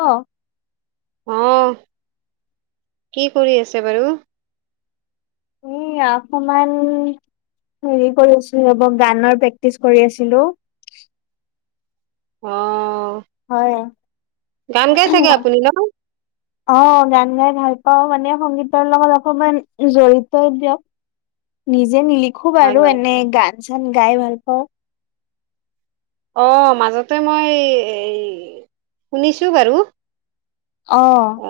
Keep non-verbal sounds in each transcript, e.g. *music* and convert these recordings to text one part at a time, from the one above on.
অ আহ কি কৰি আছে বাৰু? উম অকমান হেৰি কৰি আছিলোব গানৰ প্ৰেক্টিচ কৰি আছিলো। অ হয় গান গাই চাগে আপুনি ন? অ গান গাই ভাল পাও মানে সংগীতৰ লগত অকমান জড়িতই দিয়ক। নিজে নিলিখো হয় বাৰু হয় এনে গান চান গাই ভাল পাওঁ। অ মাজতে মই এই শুনিছোঁ বাৰু। আহ অ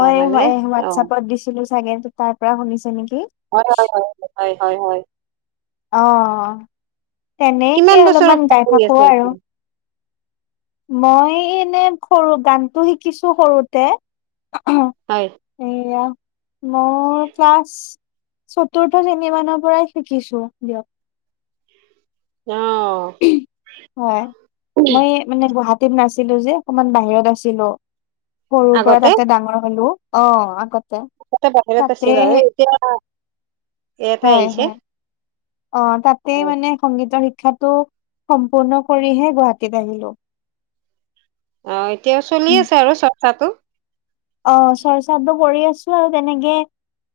মই অ হোৱাটছপত দিছিলো চাগে তাৰ পৰা শুনিছে নেকি? হয় হয় হয় হয় হয় হয় আহ কিমান তেনেকে বছৰৰ অলপমান পৰা গাই কৰি থাকো আছে আৰু এতিয়া মই এনে সৰু গানটো শিকিছো সৰুতে হয় এয়া মোৰ ক্লাছ চতুৰ্থ শ্ৰেনি মানৰ পৰাই শিকিছো দিয়ক। অ হয় মই মানে গুৱাহাটী নাছিলো যে অকমান বাহিৰত আছিলো সৰু পৰা তাতে ডাঙৰ হ'লো। অ আগত টা বাহিৰত আছিল আৰু এতিয়া এয়াটে হয় আহিছে। হয় অ তাতে হয় মানে সংগীতৰ শিক্ষাত টো সম্পূৰ্ণ কৰিহে গুৱাহাটীলে আহিলো। অ এতিয়াও চলি আছে আৰু চৰ্চাটো? অ চৰ্চাতটো পৰি আছে ছো আৰু তেনেকে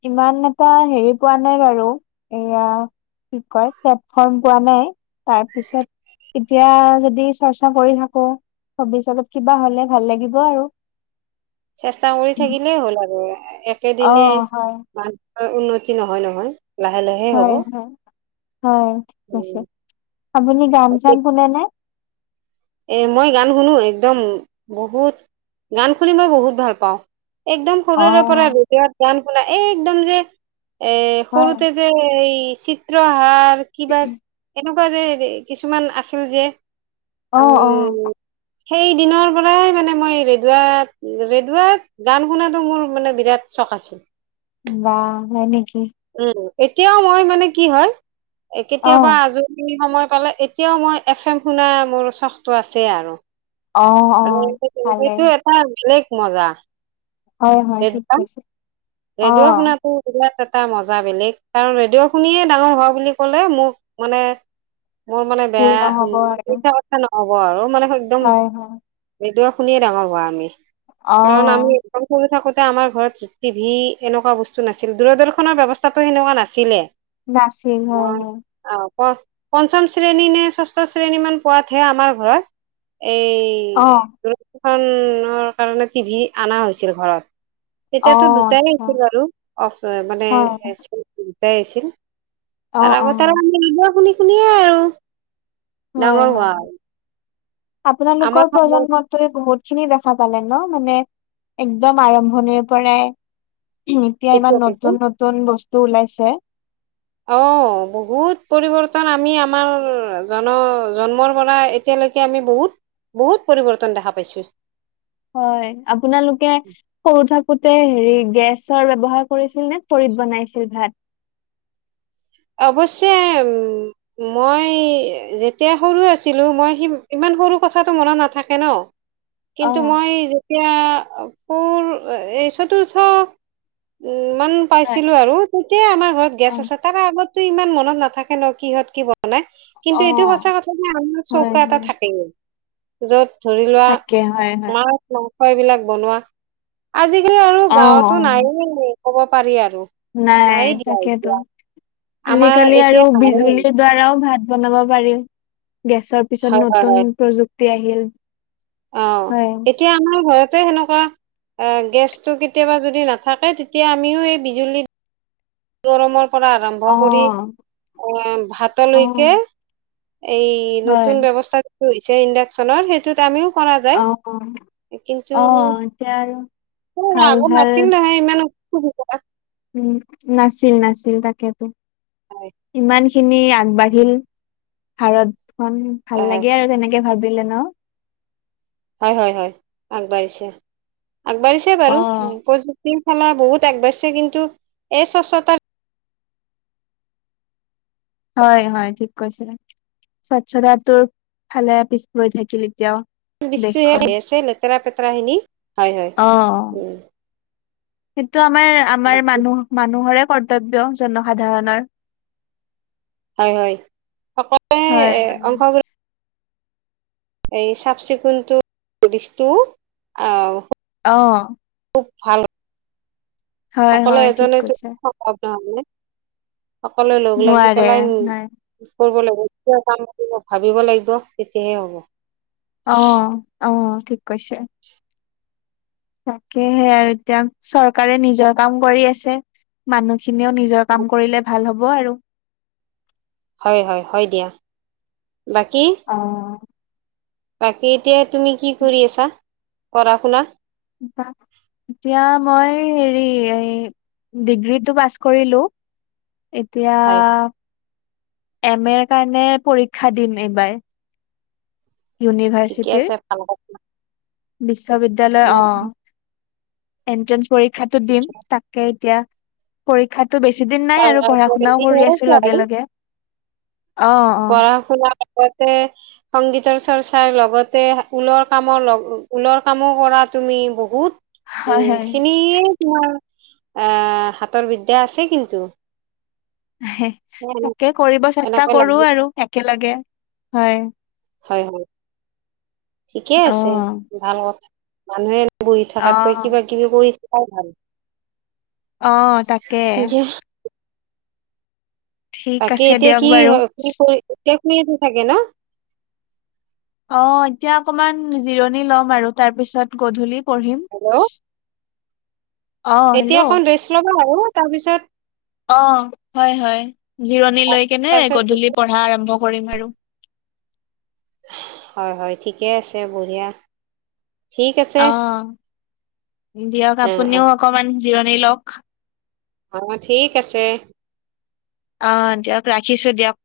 ইমান এটা হেৰি পোৱা নাই বাৰু এয়া কি কয় প্লেটফৰ্ম পোৱা নাই তাৰ পিছত এতিয়া যদি চৰ্চা কৰি থাকো ভৱিষ্যতত কিবা হলে ভাল লাগিব আৰু। চেষ্টা কৰি থাকিলেই হ'ল আৰু অ একেদিনে হয় উন্নতি নহয় নহয় লাহে লাহে হ'ব। হয় হয় হয় ঠিক আছে আপুনি গান উম -চান শুনে'নে? এ মই গান শুনো একদম বহুত গান শুনি মই বহুত ভাল পাওঁ। একদম অ সৰুৰেৰে পৰা ৰেডিঅ'ত গান শুনাই এই একদম যে এ হয় সৰুতে যে এই চিত্ৰ আহাৰ কিবা এনেকা এনেুকোৱা যে কিছুমান আছিল যে অহ- অহ উম সেই দিনৰ পৰাই মানে মই ৰেডুৱাত- ৰেডুৱাত গান শুনাটো মোৰ মানে বিৰাট চখ আছিল। বাহ হয় নেকি? উম, এতিয়াও মই মানে কি হয় অ কেতিয়াবা আজৰি সময় পালে এতিয়াও মই এফ এম শুনা মোৰ চখটো আছেই আৰু অ অ *unintelligible* ভালে সেইটো এটা বেলেগ মজা। হয় -হয় ঠিক ৰেডিঅ' কৈছে। অ ৰেডিঅ' শুনাতো *unintelligible* এটা মজা বেলেগ কাৰণ ৰেডিঅ' শুনিয়েই ডাঙৰ হোৱা বুলি ক'লে মোক মানে মোৰ মানে ভুল বেয়া নহব উম আৰু পইছা কথা নহব আৰু মানে একদম হয় হয় সেইটো শুনিয়ে ডাঙৰ হোৱা আমি কাৰণ আমি অ', একদম সৰু থাকোতে আমাৰ ঘৰত টিভি এনেকুৱা বস্তু নাছিল দূৰদৰ্শনৰ ব্যৱস্থাটো সেনেকুৱা নাছিলে নাছিল হয় মই -হয়। অ পঞ্চম শ্ৰেণী নে ষষ্ঠ শ্ৰেণীমান পোৱাতহে আমাৰ ঘৰত অ', এই দূৰদৰ্শনৰ কাৰণে টিভি আনা হৈছিল ঘৰত। অ', এতিয়াতো দুটাই আচ্ছা আছিল বাৰু *unintelligible* মানে হয়, দুটাই আছিল। তাৰ অ', আগতে অ', আৰু ৰেডিঅ শুনি -শুনিয়ে আৰু হয়, ডাঙৰ হয়। হোৱা আমাৰ আপোনালোকৰ সময় প্ৰজন্মটোৱে বহুত খিনি দেখা পালে ন' মানে একদম আৰম্ভণিৰ পৰাই এতিয়া ইমান নতুন -নতুন বস্তু ওলাইছে অ', বহুত পৰিৱৰ্তন আমি আমাৰ জন -জন্মৰ পৰা এতিয়া আমি বহুত- বহুত পৰিৱৰ্তন দেখা পাইছো। হয়, আপোনালোকে সৰু থাক হেৰি গেছৰ ব্যৱহাৰ কৰিছিল নে খৰিত বনাইছিল ভাত? অৱশে উম মই যেতিয়া সৰু আছিলো মই ইমান সৰু কথাটো মনত নাথাকে ন' কিন্তু অ', মই যেতিয়া পোৰ এই চতুৰ্থ মান হয়, পাইছিলো আৰু তেতিয়া আমাৰ ঘৰত গেছ অ', আছে তাৰে আগত টো ইমান মনত নাথাকে ন' কিহত কিহত মানে কিন্তু এইটো সঁচা অ', কথা যে আমাৰ হয়, চৌকা এটা হয়, থাকেই য'ত ধৰি লোৱা থাকে হয়, হয়। মাছ এইবিলাক বনোৱা আজিকালি আৰু অ', গাঁৱতো অ', নায়েই ক'ব পাৰি আৰু নাই দিয়া তাকেতো এতিয়া আমাৰ আজিকালি আৰু এতিয়া নাইয়ে হয় বিজুলীৰ দ্বাৰাও ভাত বনাব পাৰি গেছৰ পিছত হয় নতুন হয় প্ৰযুক্তি আহিল। অ', হয়। এতিয়া আমাৰ ঘৰত সেনেকুৱা গেছটো কেতিয়াবা যদি নাথাকে তেতিয়া আমিও এই বিজুলী গৰমৰ পৰা আৰম্ভ অ কৰি এ অ ভাতলৈকে এই হয় নতুন ব্যৱস্থা যিটো হৈছে ইণ্ডাকচনৰ সেইটোত আমিও কৰা অ যায় কিন্তু অ এতিয়া আৰু কোনো নাই ভাল আগত ভাল নাছিল নহয় ইমান *unintelligible* উম, নাছিল-নাছিল তাকেতো হয় ইমান খিনি আগবাঢ়িল ভাৰত খন ভাল হয় লাগে আৰু তেনেকে। কে ভাবিলে ন'? হয়- হয়-হয়, আগবাঢ়িছে -আগবাঢ়িছে অ বাৰু প্রযু শৃংখলা বহুত আগবাঢ়ছে কিন্তু এই স্বচ্ছতা হয়-হয় ঠিক কৈছে। স্বচ্ছতাটো ফালে পিছ পৰি থাকিল এতিয়াও। দেশখন *unintelligible* আছে লেতেৰা -পেতেৰা খিনি হয়- হয় অ উম। সেইটো আমাৰ আমাৰ বাকী মানুহ মানুহৰে কৰ্তব্য জনসাধাৰণৰ। হয়, হয় সকলোৱে হয়, হয়। অংশগ্ৰহণ এই চাফ চিকুণত দিশটো আহ। আহ। ভাল। অকলে হয়, ঠিক এজনে কৈছে। সম্ভৱ নহলে সকলো লগ লাগি নোৱাৰে পেলাই। নাই। কৰিব লাগিব কাম কৰিব ভাবিব লাগিব তেতিয়াহে হ'ব। অ আহ ঠিক কৈছে। তাকেহে আৰু এতিয়া চৰকাৰে নিজৰ কাম কৰি আছে। মানুহ স খিনিও নিজৰ কাম কৰিলে ভাল হ'ব আৰু। হয়, হয়, হয় দিয়া। বাকী অ। বাকী এতিয়া তুমি কি কৰি আছা, পঢ়া শুনা? বা এতিয়া মই হেৰি এই ডিগ্ৰীটো পাছ কৰিলো। এতিয়া হয় এম এ কাৰণে পৰীক্ষা দিম এইবাৰ। ঠিকে ইউনিভাৰ্চিটিৰ। আছে ভাল বিশ্ববিদ্যালয় অ এনট্ৰেন্ঞ্চ পৰীক্ষাতটো দিম, তাকে এতিয়া পৰীক্ষাতো বেছি দিন নাই আৰু পঢ়া শুনাও হৈছে কৰি আছো লগে আৰু লগে। অ অ পঢ়া শুনা লগতে সংগীতৰ চৰ্চাৰ লগতে ঊলৰ কামৰ লগ ঊলৰ কামো কৰা। তুমি বহুত হয় উম হয় খিনিয়ে তোমাৰ আহ হাতৰ বিদ্যা আছে কিন্তু। *unintelligible* এ তাকে কৰিব চেষ্টা এনেকৈ কৰো লাগি আৰু একেলগে, হয়। হয় হয় ঠিকে অ আছে, ভাল হওক মানুহে বহি অ থকাতকৈ কিবা কিবি কৰি থাকাই ভাল। অ তাকে। ঠিক বাকী আছে এতিয়া দিয়ক কি বাৰু হয় কি কৰি, এতিয়া শুই আছে চাগে ন? অ এতিয়া অকমান জিৰণি ল'ম আৰু তাৰপিছত গধূলি পঢ়িম। হেল্ল' অ হেল্ল' এতিয়া অকণ ড্ৰেষ্ট ল'বা আৰু তাৰপিছত অ হয় হয় জিৰণি লৈ কেনে তাৰপিছত গধূলি পঢ়া আৰম্ভ। কৰিম আৰু। হয় হয় ঠিকে আছে বঢ়িয়া, ঠিক আছে। অ দিয়ক অ অ আপুনিও অকমান জিৰণি লওক। অ ঠিক আছে আহ দিয়ক ৰাখিছো দিয়ক।